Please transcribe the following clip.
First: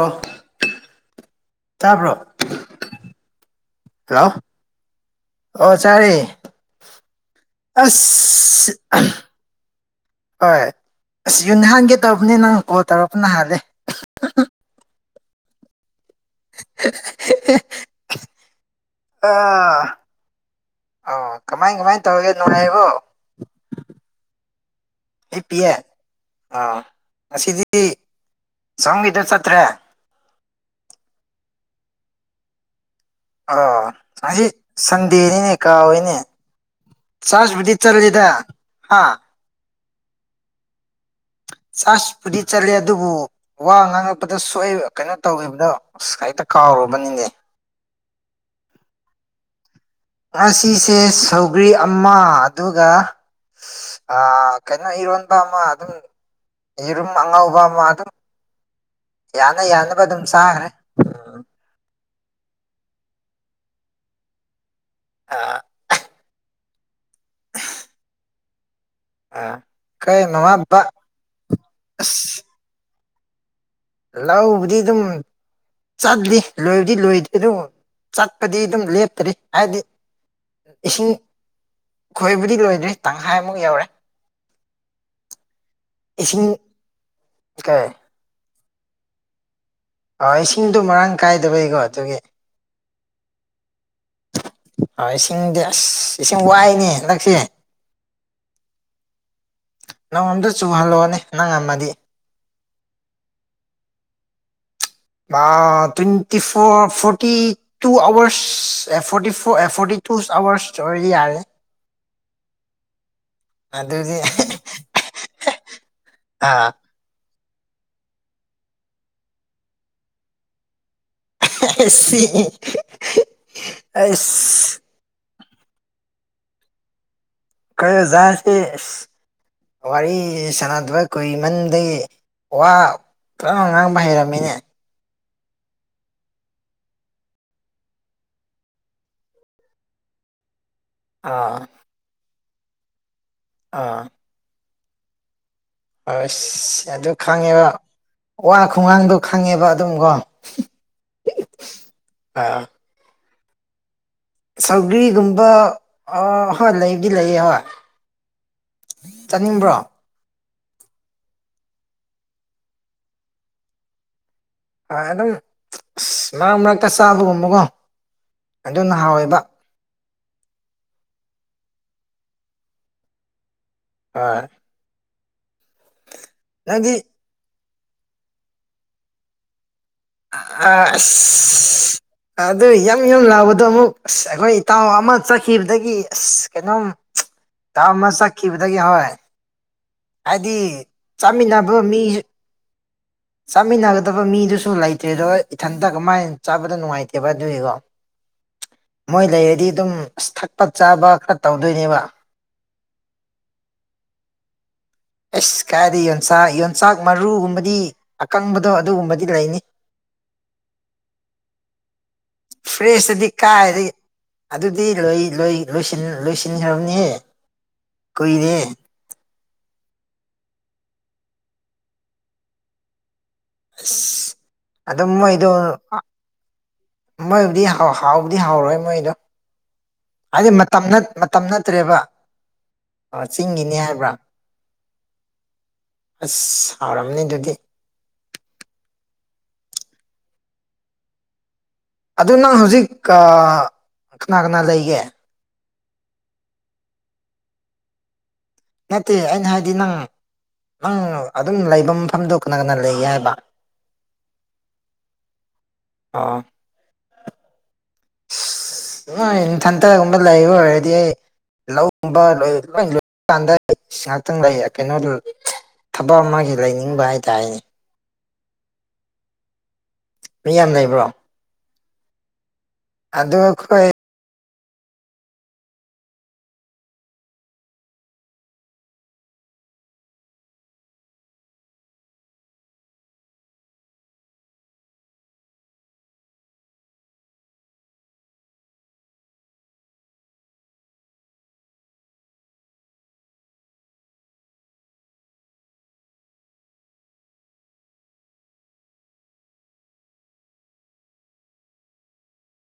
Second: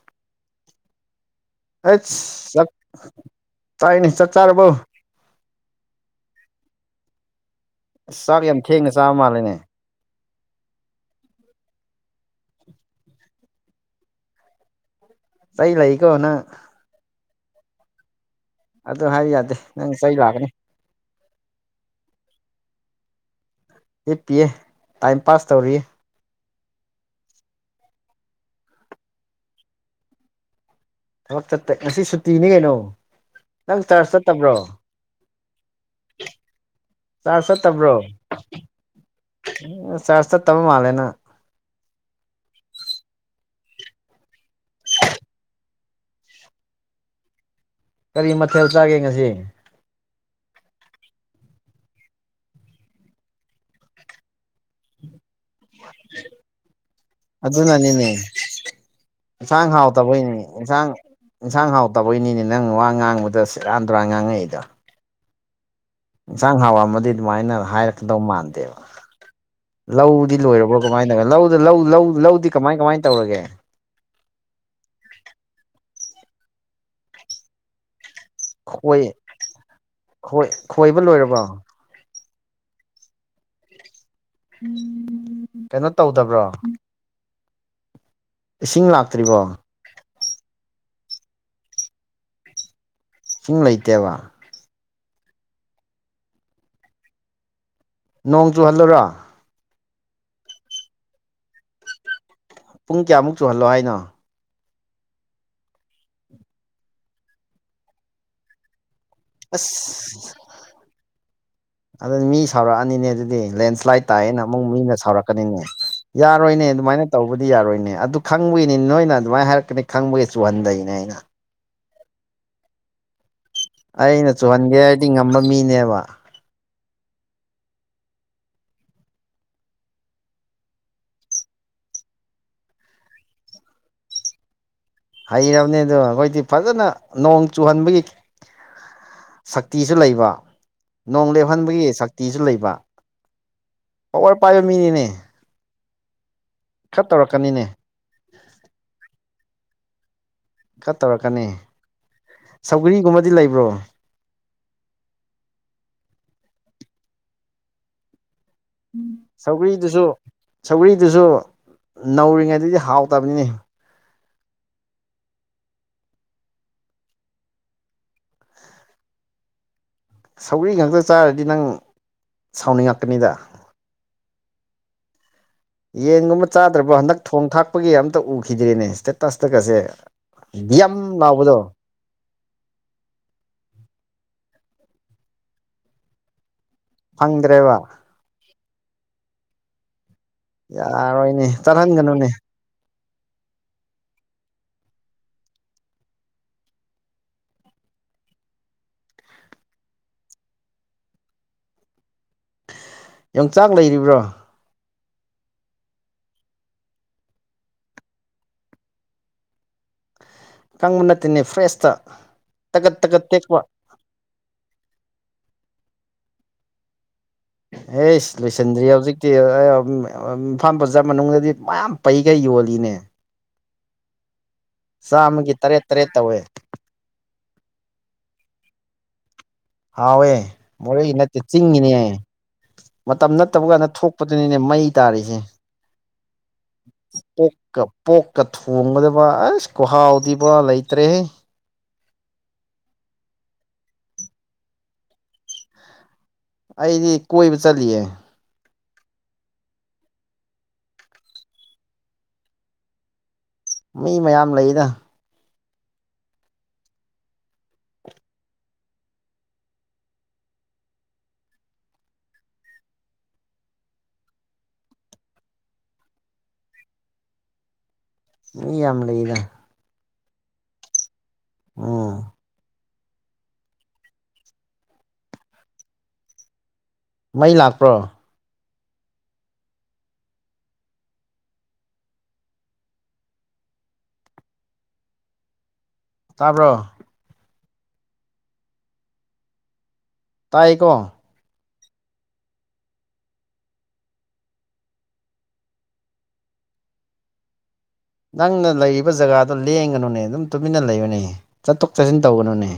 ꯑꯥ ꯑꯩ ꯆꯠ ꯇꯥꯏꯅꯤ ꯆꯥꯛ ꯍꯜꯂꯣ ꯆꯥꯔꯕꯎ ꯑꯣ ꯆꯥꯔꯦ ꯑꯁ ꯃꯥꯂꯅꯦ ꯍꯣꯏ ꯑꯁ ꯌꯨꯡ ꯍꯥꯟꯒꯦ ꯇꯧꯕꯅꯦ ꯅꯪ ꯀꯣꯜ ꯇꯧꯔꯛꯄ ꯅ ꯍꯥꯟꯂꯦ ꯆꯩ ꯂꯩꯀꯣ ꯅꯪ [unintelligible] ꯑꯗꯨ ꯍꯥꯏꯕ ꯌꯥꯗꯦ ꯅꯪ ꯑꯥ ꯆꯩ ꯂꯥꯛꯀꯅꯤ ꯑꯣ ꯀꯃꯥꯏ ꯀꯃꯥꯏꯅ ꯇꯧꯔꯤꯒꯦ ꯅꯨꯡꯉꯥꯏꯔꯤꯕꯣ ꯍꯤꯄꯤꯌꯦ ꯑꯩ ꯄꯤꯌꯦ ꯑꯥ ꯉꯁꯤꯗꯤ ꯁꯝꯒꯤꯗ ꯆꯠꯇ꯭ꯔꯦ ꯊꯕꯛ ꯆꯠꯇ ꯉꯁꯤ ꯁꯨꯨꯇꯤꯅꯤ ꯀꯩꯅꯣ ꯅꯪ ꯑꯥ ꯆꯥꯔꯖ ꯑꯩ ꯆꯠꯇꯕ꯭ꯔꯣ ꯁꯟꯗꯦꯅꯤꯅꯦ ꯀꯥꯎꯏꯅꯦ ꯆꯥꯔꯖ ꯆ꯭ꯔꯁꯄꯨꯗꯤ ꯆꯠ ꯂꯤꯗ ꯍꯥ ꯆ꯭ꯔꯁ ꯆꯠ ꯇ ꯃꯥꯂꯦ ꯅꯣꯏ ꯆꯁ ꯄꯨꯗꯤ ꯆꯠꯂꯦ ꯑꯗꯨꯕꯨ ꯋꯥ ꯉꯥꯡꯉꯛꯄꯗ ꯁꯣꯛꯑꯕ ꯀꯩꯅꯣ ꯇꯧꯈꯤꯕꯗꯣ ꯑꯁ ꯍꯦꯛꯇ ꯀꯥꯎꯔꯨꯔꯕꯅꯤꯅꯦ ꯀꯔꯤ ꯃꯊꯦꯜ ꯆꯥꯒꯦ ꯉꯁꯤ ꯉꯁꯤꯁꯦ ꯁꯧꯒ꯭ꯔꯤ ꯑꯃ ꯑꯗꯨꯒ ꯑ ꯀꯩꯅꯣ ꯏꯔꯦꯟ ꯑꯃ ꯑꯗꯨꯝ ꯌꯦꯔꯨꯝ ꯑꯉꯧꯕ ꯑꯃ ꯑꯗꯨꯝ ꯑꯗꯨꯅꯅꯤꯅꯦ ꯌꯥꯅ ꯏꯟꯁꯥꯡ ꯌꯥꯅꯕ ꯑꯗꯨꯝ ꯍꯥꯎꯇꯕꯩꯅꯦ ꯆꯥꯈ꯭ꯔꯦ ꯏꯟꯁꯥꯡ ꯏꯟꯁꯥꯡ ꯍꯥꯎꯇꯕꯩꯅꯤꯅꯦ ꯅꯪ ꯋꯥ ꯉꯥꯡꯕꯗ ꯁꯤꯔꯥꯟ ꯇꯨꯔꯥꯟ ꯉꯥꯡꯉꯛꯏꯗꯣ ꯑꯥ ꯌꯦꯟꯁꯥꯡ ꯍꯥꯎꯔꯝꯃꯗꯤ ꯑꯗꯨꯃꯥꯏꯅ ꯍꯥꯏꯔꯛꯀꯗꯧ ꯃꯥꯟꯗꯦꯕ ꯑꯥ ꯈꯣꯏ ꯂꯧꯗꯤ ꯃꯃꯥ ꯂꯣꯏꯔꯕꯣ ꯕꯕꯥ ꯀꯃꯥꯏꯅ ꯇꯧꯒꯦ ꯂꯧꯗꯤ ꯂꯧꯗꯤ ꯂꯧꯗ ꯂꯧ ꯂꯧꯗꯤ ꯀꯃꯥꯏ ꯀꯃꯥꯏꯅ ꯇꯧꯔꯒꯦ ꯂꯕꯨꯗꯤ ꯑꯗꯨꯝ ꯆꯠꯂꯤ ꯂꯣꯏꯕꯨꯗꯤ ꯂꯣꯏꯗꯦ ꯑꯗꯨꯝ ꯆꯠ ꯗꯤ ꯑꯗꯨꯝ ꯈꯣꯏ ꯂꯦꯞꯇꯔꯤ ꯍꯥꯏꯕꯗꯤ ꯈꯣꯏ ꯈꯣꯏꯕ ꯏꯁꯤꯡ ꯂꯣꯏꯔꯕꯣ ꯈꯣꯏꯕꯗꯤ ꯂꯣꯏꯗ꯭ꯔꯤ ꯇꯪꯈꯥꯏꯃꯨꯛ ꯌꯧꯔꯦ ꯀꯩꯅꯣ ꯇꯧꯗꯕ꯭ꯔꯣ ꯀꯥꯏ ꯏꯁꯤꯡ ꯂꯥꯛꯇ꯭ꯔꯤꯕꯣ ꯑ ꯏꯁꯤꯡꯗꯣ ꯃꯔꯥꯡ ꯀꯥꯏꯗꯕꯩꯀꯣ ꯑꯗꯨꯒꯤ ꯏꯁꯤꯡ ꯂꯩꯇꯦꯕ ꯑ ꯏꯁꯤꯡꯗꯤ ꯑꯁ ꯏꯁꯤꯡ ꯋꯥꯏꯅꯦ ꯍꯟꯗꯛꯁꯦ ꯅꯣꯡ ꯆꯨꯍꯜꯂꯔꯥ ꯅꯣꯡ ꯑꯃꯝꯇ ꯆꯨꯍꯜꯂꯣꯑꯣꯅꯦ ꯅꯪ ꯉꯝꯃꯗꯤ ꯄꯨꯡ ꯀꯌꯥꯃꯨꯛ ꯆꯨꯍꯜꯂꯣ ꯍꯥꯏꯅꯣ ꯑ twenty four forty two hours ꯑꯦ forty four forty two hours ꯑꯣꯏꯔꯗꯤ ꯌꯥꯔꯦ ꯑꯗꯨ ꯃꯤ ꯁꯥꯎꯔꯛꯑꯅꯤꯅꯦ ꯑꯗꯨꯗꯤ ꯂꯦꯟꯁ꯭ꯂꯥꯏꯠ ꯑꯗꯨꯗꯤ ꯇꯥꯛꯑꯦꯅ ꯑꯃꯨꯛ ꯃꯤꯅ ꯁꯥꯎꯔꯛꯀꯅꯤꯅꯦ ꯌꯥꯔꯣꯏꯅꯦ ꯑꯥ ꯑꯗꯨꯃꯥꯏꯅ ꯇꯧꯕꯗꯤ ꯌꯥꯔꯣꯏꯅꯦ ꯑꯗꯨ ꯈꯪꯕꯒꯤꯅꯤ ꯅꯣꯏꯅ ꯑꯗꯨꯃꯥꯏꯅ ꯍꯥꯏꯔꯛꯀꯅꯤ ꯈꯪꯕꯒꯤ ꯆꯨꯍꯟꯗꯩꯅꯦ ꯑꯩꯅ ꯑꯦꯁꯤ ꯑꯩꯅ ꯆꯨꯍꯟꯒꯦ ꯍꯥꯏꯗꯤ ꯉꯝꯕ ꯃꯤꯅꯦꯕ ꯈꯣꯏ ꯑꯣꯖꯁꯤ ꯋꯥꯔꯤꯁꯤ ꯁꯥꯟꯅꯗꯕ ꯀꯨꯏꯃꯟꯗꯥꯒꯤ ꯋꯥ ꯐꯥꯅꯥ ꯉꯥꯡꯕ ꯍꯩꯔꯝꯃꯤꯅꯦ ꯍꯔꯝꯅꯤꯗꯣ ꯑꯩꯈꯣꯏꯗꯤ ꯐꯖꯅ ꯅꯣꯡ ꯆꯨꯍꯟꯕꯒꯤ ꯁꯛꯇꯤꯁꯨ ꯂꯩꯕ ꯅꯣꯡ ꯑꯥ ꯂꯦꯞꯍꯟꯕꯒꯤ ꯁꯛꯇꯤꯁꯨ ꯂꯩꯕ ꯑꯥ ꯄꯣꯋꯥꯔ ꯄꯥꯏꯕ ꯃꯤꯅꯤꯅꯦ ꯑꯁ ꯈꯔ ꯑꯗꯨ ꯇꯧꯔꯛꯀꯅꯤꯅꯦ ꯈꯪꯉꯦꯕ ꯋꯥ ꯈꯨꯪꯉꯥꯡꯗꯣ ꯈꯪꯉꯦꯕ ꯑꯗꯨꯝꯀꯣ ꯈꯔꯥ ꯇꯧꯔꯛꯀꯅꯤ ꯁꯧꯒꯔꯤꯒꯨꯝꯕꯗꯤ ꯂꯩꯕ꯭ꯔꯣ ꯁꯧꯒ꯭ꯔꯤꯒꯨꯝꯕ ꯑ ꯍꯣꯏ ꯂꯩꯕꯥꯗꯤ ꯂꯩꯌꯦ ꯍꯣꯏ ꯆꯥꯅꯤꯡꯕ꯭ꯔꯣ ꯁꯧꯒꯔꯤꯗꯨꯁꯨ ꯁꯧꯒꯔꯤꯗꯨꯁꯨ ꯅꯧꯔꯤꯉꯩꯗꯗꯤ ꯍꯥꯎꯇꯕꯅꯤꯅꯦ ꯍꯣꯏ ꯑꯗꯨꯝ ꯑꯁ ꯃꯔꯛ ꯃꯔꯛꯇ ꯆꯥꯕꯒꯨꯝꯕꯀꯣ ꯑꯗꯨꯅ ꯍꯥꯎꯋꯦꯕ ꯁꯧꯒꯔꯤ ꯉꯥꯛꯇ ꯆꯥꯔꯗꯤ ꯅꯪ ꯁꯥꯎꯅꯤꯡꯉꯛꯀꯅꯤꯗ ꯍꯣꯏ ꯌꯦꯟꯒꯨꯝꯕ ꯆꯥꯗ꯭ꯔꯕꯣ ꯅꯪꯗꯤ ꯍꯟꯗꯛ ꯊꯣꯡ ꯊꯥꯛꯄꯒꯤ ꯑꯃꯝꯇ ꯎꯈꯤꯗ꯭ꯔꯦꯅꯦ ꯏꯁꯇꯦꯇꯁꯇꯥꯒꯥꯁꯦ ꯑꯥ ꯑꯁ ꯑꯗꯨ ꯌꯥꯝ ꯌꯨꯝ ꯂꯥꯎꯕꯗꯣ ꯑꯃꯨꯛ ꯑꯁ ꯑꯩꯈꯣꯏ ꯏꯇꯥꯎ ꯑꯃ ꯆꯠꯈꯤꯕꯗꯒꯤ ꯑꯁ ꯀꯩꯅꯣꯝ ꯐꯪꯗ꯭ꯔꯦꯕ ꯏꯇꯥꯎ ꯃꯥ ꯆꯠꯈꯤꯕꯗꯥꯒꯤ ꯍꯣꯏ ꯍꯥꯏꯗꯤ ꯌꯥꯔꯣꯏꯅꯦ ꯆꯥꯃꯤꯟꯅꯕ ꯃꯤ ꯆꯥꯍꯟꯒꯅꯨꯅꯦ ꯆꯥꯃꯤꯟꯅꯒꯗꯕ ꯃꯤꯗꯨꯁꯨ ꯂꯩꯇ꯭ꯔꯦ ꯑꯗꯣ ꯏꯊꯟꯇ ꯀꯃꯥꯏꯅ ꯆꯥꯕꯗ ꯅꯨꯡꯉꯥꯏꯇꯦꯕ ꯑꯗꯨꯒꯤꯀꯣ [inaudible] ꯃꯣꯏ ꯂꯩꯔꯗꯤ ꯑꯗꯨꯝ ꯑꯁ ꯊꯛꯄ ꯆꯥꯕ ꯈꯔ ꯇꯧꯗꯣꯏꯅꯦꯕ ꯌꯣꯡꯆꯥꯛ ꯂꯩꯔꯤꯕ꯭ꯔꯣ ꯑꯁ ꯀꯥꯏꯗꯩꯩ ꯌꯣꯟꯆꯥꯛ ꯌꯣꯟꯆꯥꯛ ꯃꯔꯨꯒꯨꯝꯕꯗꯤ ꯑꯀꯪꯕꯗꯣ ꯑꯗꯨꯒꯨꯝꯕꯗꯤ ꯂꯩꯅꯤ ꯑꯥꯀꯪꯕ ꯅꯠꯇꯦꯅꯦ ꯐ꯭ꯔꯦꯁꯇ ꯇꯒꯠ ꯇꯥꯒꯠ ꯐ꯭ꯔꯦꯁꯇꯗꯤ ꯇꯦꯛꯄ ꯀꯥꯏꯗꯒꯤ ꯑꯗꯨꯗꯤ ꯂꯣꯏ ꯂꯣꯏ ꯂꯣꯏꯁꯤꯟꯈ꯭ꯔꯥꯕꯅꯤꯍꯦ ꯑꯦꯁ ꯂꯣꯏꯁꯤꯟꯗ꯭ꯔꯤ ꯍꯧꯖꯤꯛ ꯏꯝꯐꯥꯜ ꯕꯖꯥꯔ ꯃꯅꯨꯡꯗꯗꯤ ꯃꯌꯥꯝ ꯄꯩꯒꯩ ꯌꯣꯜꯂꯤꯅꯦ ꯑꯁ ꯑꯗꯨꯝ ꯃꯣꯏꯗꯣ ꯆꯥꯝꯃꯒꯤ ꯇꯔꯦꯠ ꯇꯔꯦꯠ ꯇꯧꯋꯦ ꯃꯣꯏꯕꯨꯗꯤ ꯍꯥꯎꯕꯗꯤ ꯍꯥꯎꯔꯣꯏ ꯃꯣꯏꯗꯣ ꯍꯥꯎꯋꯦ ꯍꯥꯏꯗꯤ ꯃꯇꯝ ꯅꯠ ꯃꯣꯔꯦꯒꯤ ꯅꯠꯇꯦ ꯃꯇꯝ ꯆꯤꯡꯒꯤꯅꯦ ꯅꯠꯇ꯭ꯔꯦꯕ ꯍꯥꯏ ꯑ ꯃꯇꯝ ꯅꯠꯇꯕ ꯆꯤꯡꯒꯤꯅꯤ ꯀꯥꯟꯗ ꯍꯥꯏꯕ꯭ꯔꯥ ꯊꯣꯛꯄꯗꯨꯅꯤꯅꯦ ꯃꯩ ꯇꯥꯔꯤꯁꯦ ꯑꯁ ꯍꯥꯎꯔꯝꯅꯤ ꯑꯗꯨꯗꯤ ꯄꯣꯛꯀ ꯄꯣꯛꯀ ꯊꯣꯡꯕꯥꯗꯕ ꯑꯁ ꯈꯨꯍꯥꯎꯗꯤꯕꯥ ꯂꯩꯇ꯭ꯔꯦꯍꯩ ꯑꯗꯨ ꯅꯪ ꯍꯧꯖꯤꯛ ꯀꯅꯥ ꯀꯅꯥ ꯂꯩꯒꯦ ꯑꯩꯗꯤ ꯀꯣꯏꯕ ꯆꯠꯂꯤꯌꯦ ꯅꯠꯇꯦ ꯑꯩꯅꯥ ꯍꯥꯏꯗꯤ ꯅꯪ ꯅꯪ ꯑꯗꯨꯝ ꯂꯩꯕ ꯃꯐꯝꯗꯣ ꯀꯅꯥ ꯀꯅꯥ ꯂꯩꯒꯦ ꯍꯥꯏꯕ ꯃꯤ ꯃꯌꯥꯝ ꯂꯩꯗꯥ ꯑꯥ ꯑꯁ ꯅꯣꯏ ꯅꯥꯊꯟꯇꯒꯨꯝꯕ ꯂꯩꯕ ꯑꯣꯏꯔꯗꯤ ꯑꯩ ꯂꯧꯒꯨꯝꯕ ꯂꯣꯏ ꯂꯣꯏ ꯂꯣꯏ ꯀꯥꯟꯗ ꯉꯍꯥꯛꯇꯪ ꯂꯩ ꯀꯩꯅꯣꯗꯨ ꯊꯕꯛ ꯑꯃꯒꯤ ꯂꯩꯅꯤꯡꯕ ꯍꯥꯏꯇꯥꯔꯦꯅꯦ ꯃꯤ ꯌꯥꯝ ꯂꯩꯗ ꯃꯤ ꯌꯥꯝ ꯂꯩꯕ꯭ꯔꯣ ꯎꯝ ꯑꯗꯨ ꯑꯈꯣꯏ ꯃꯩ ꯂꯥꯛꯄ꯭ꯔꯣ ꯇꯥꯕ꯭ꯔꯣ ꯇꯥꯏꯌꯦꯀꯣ ꯅꯪꯅ ꯂꯩꯔꯤꯕ ꯖꯒꯥꯗꯣ ꯂꯦꯡꯒꯅꯨꯅꯦ ꯑꯗꯨꯝ ꯇꯨꯃꯤꯟꯅ ꯂꯩꯌꯨꯅꯦ ꯆꯠꯊꯣꯛ ꯆꯠꯁꯤꯟ ꯇꯧꯒꯅꯨꯅꯦ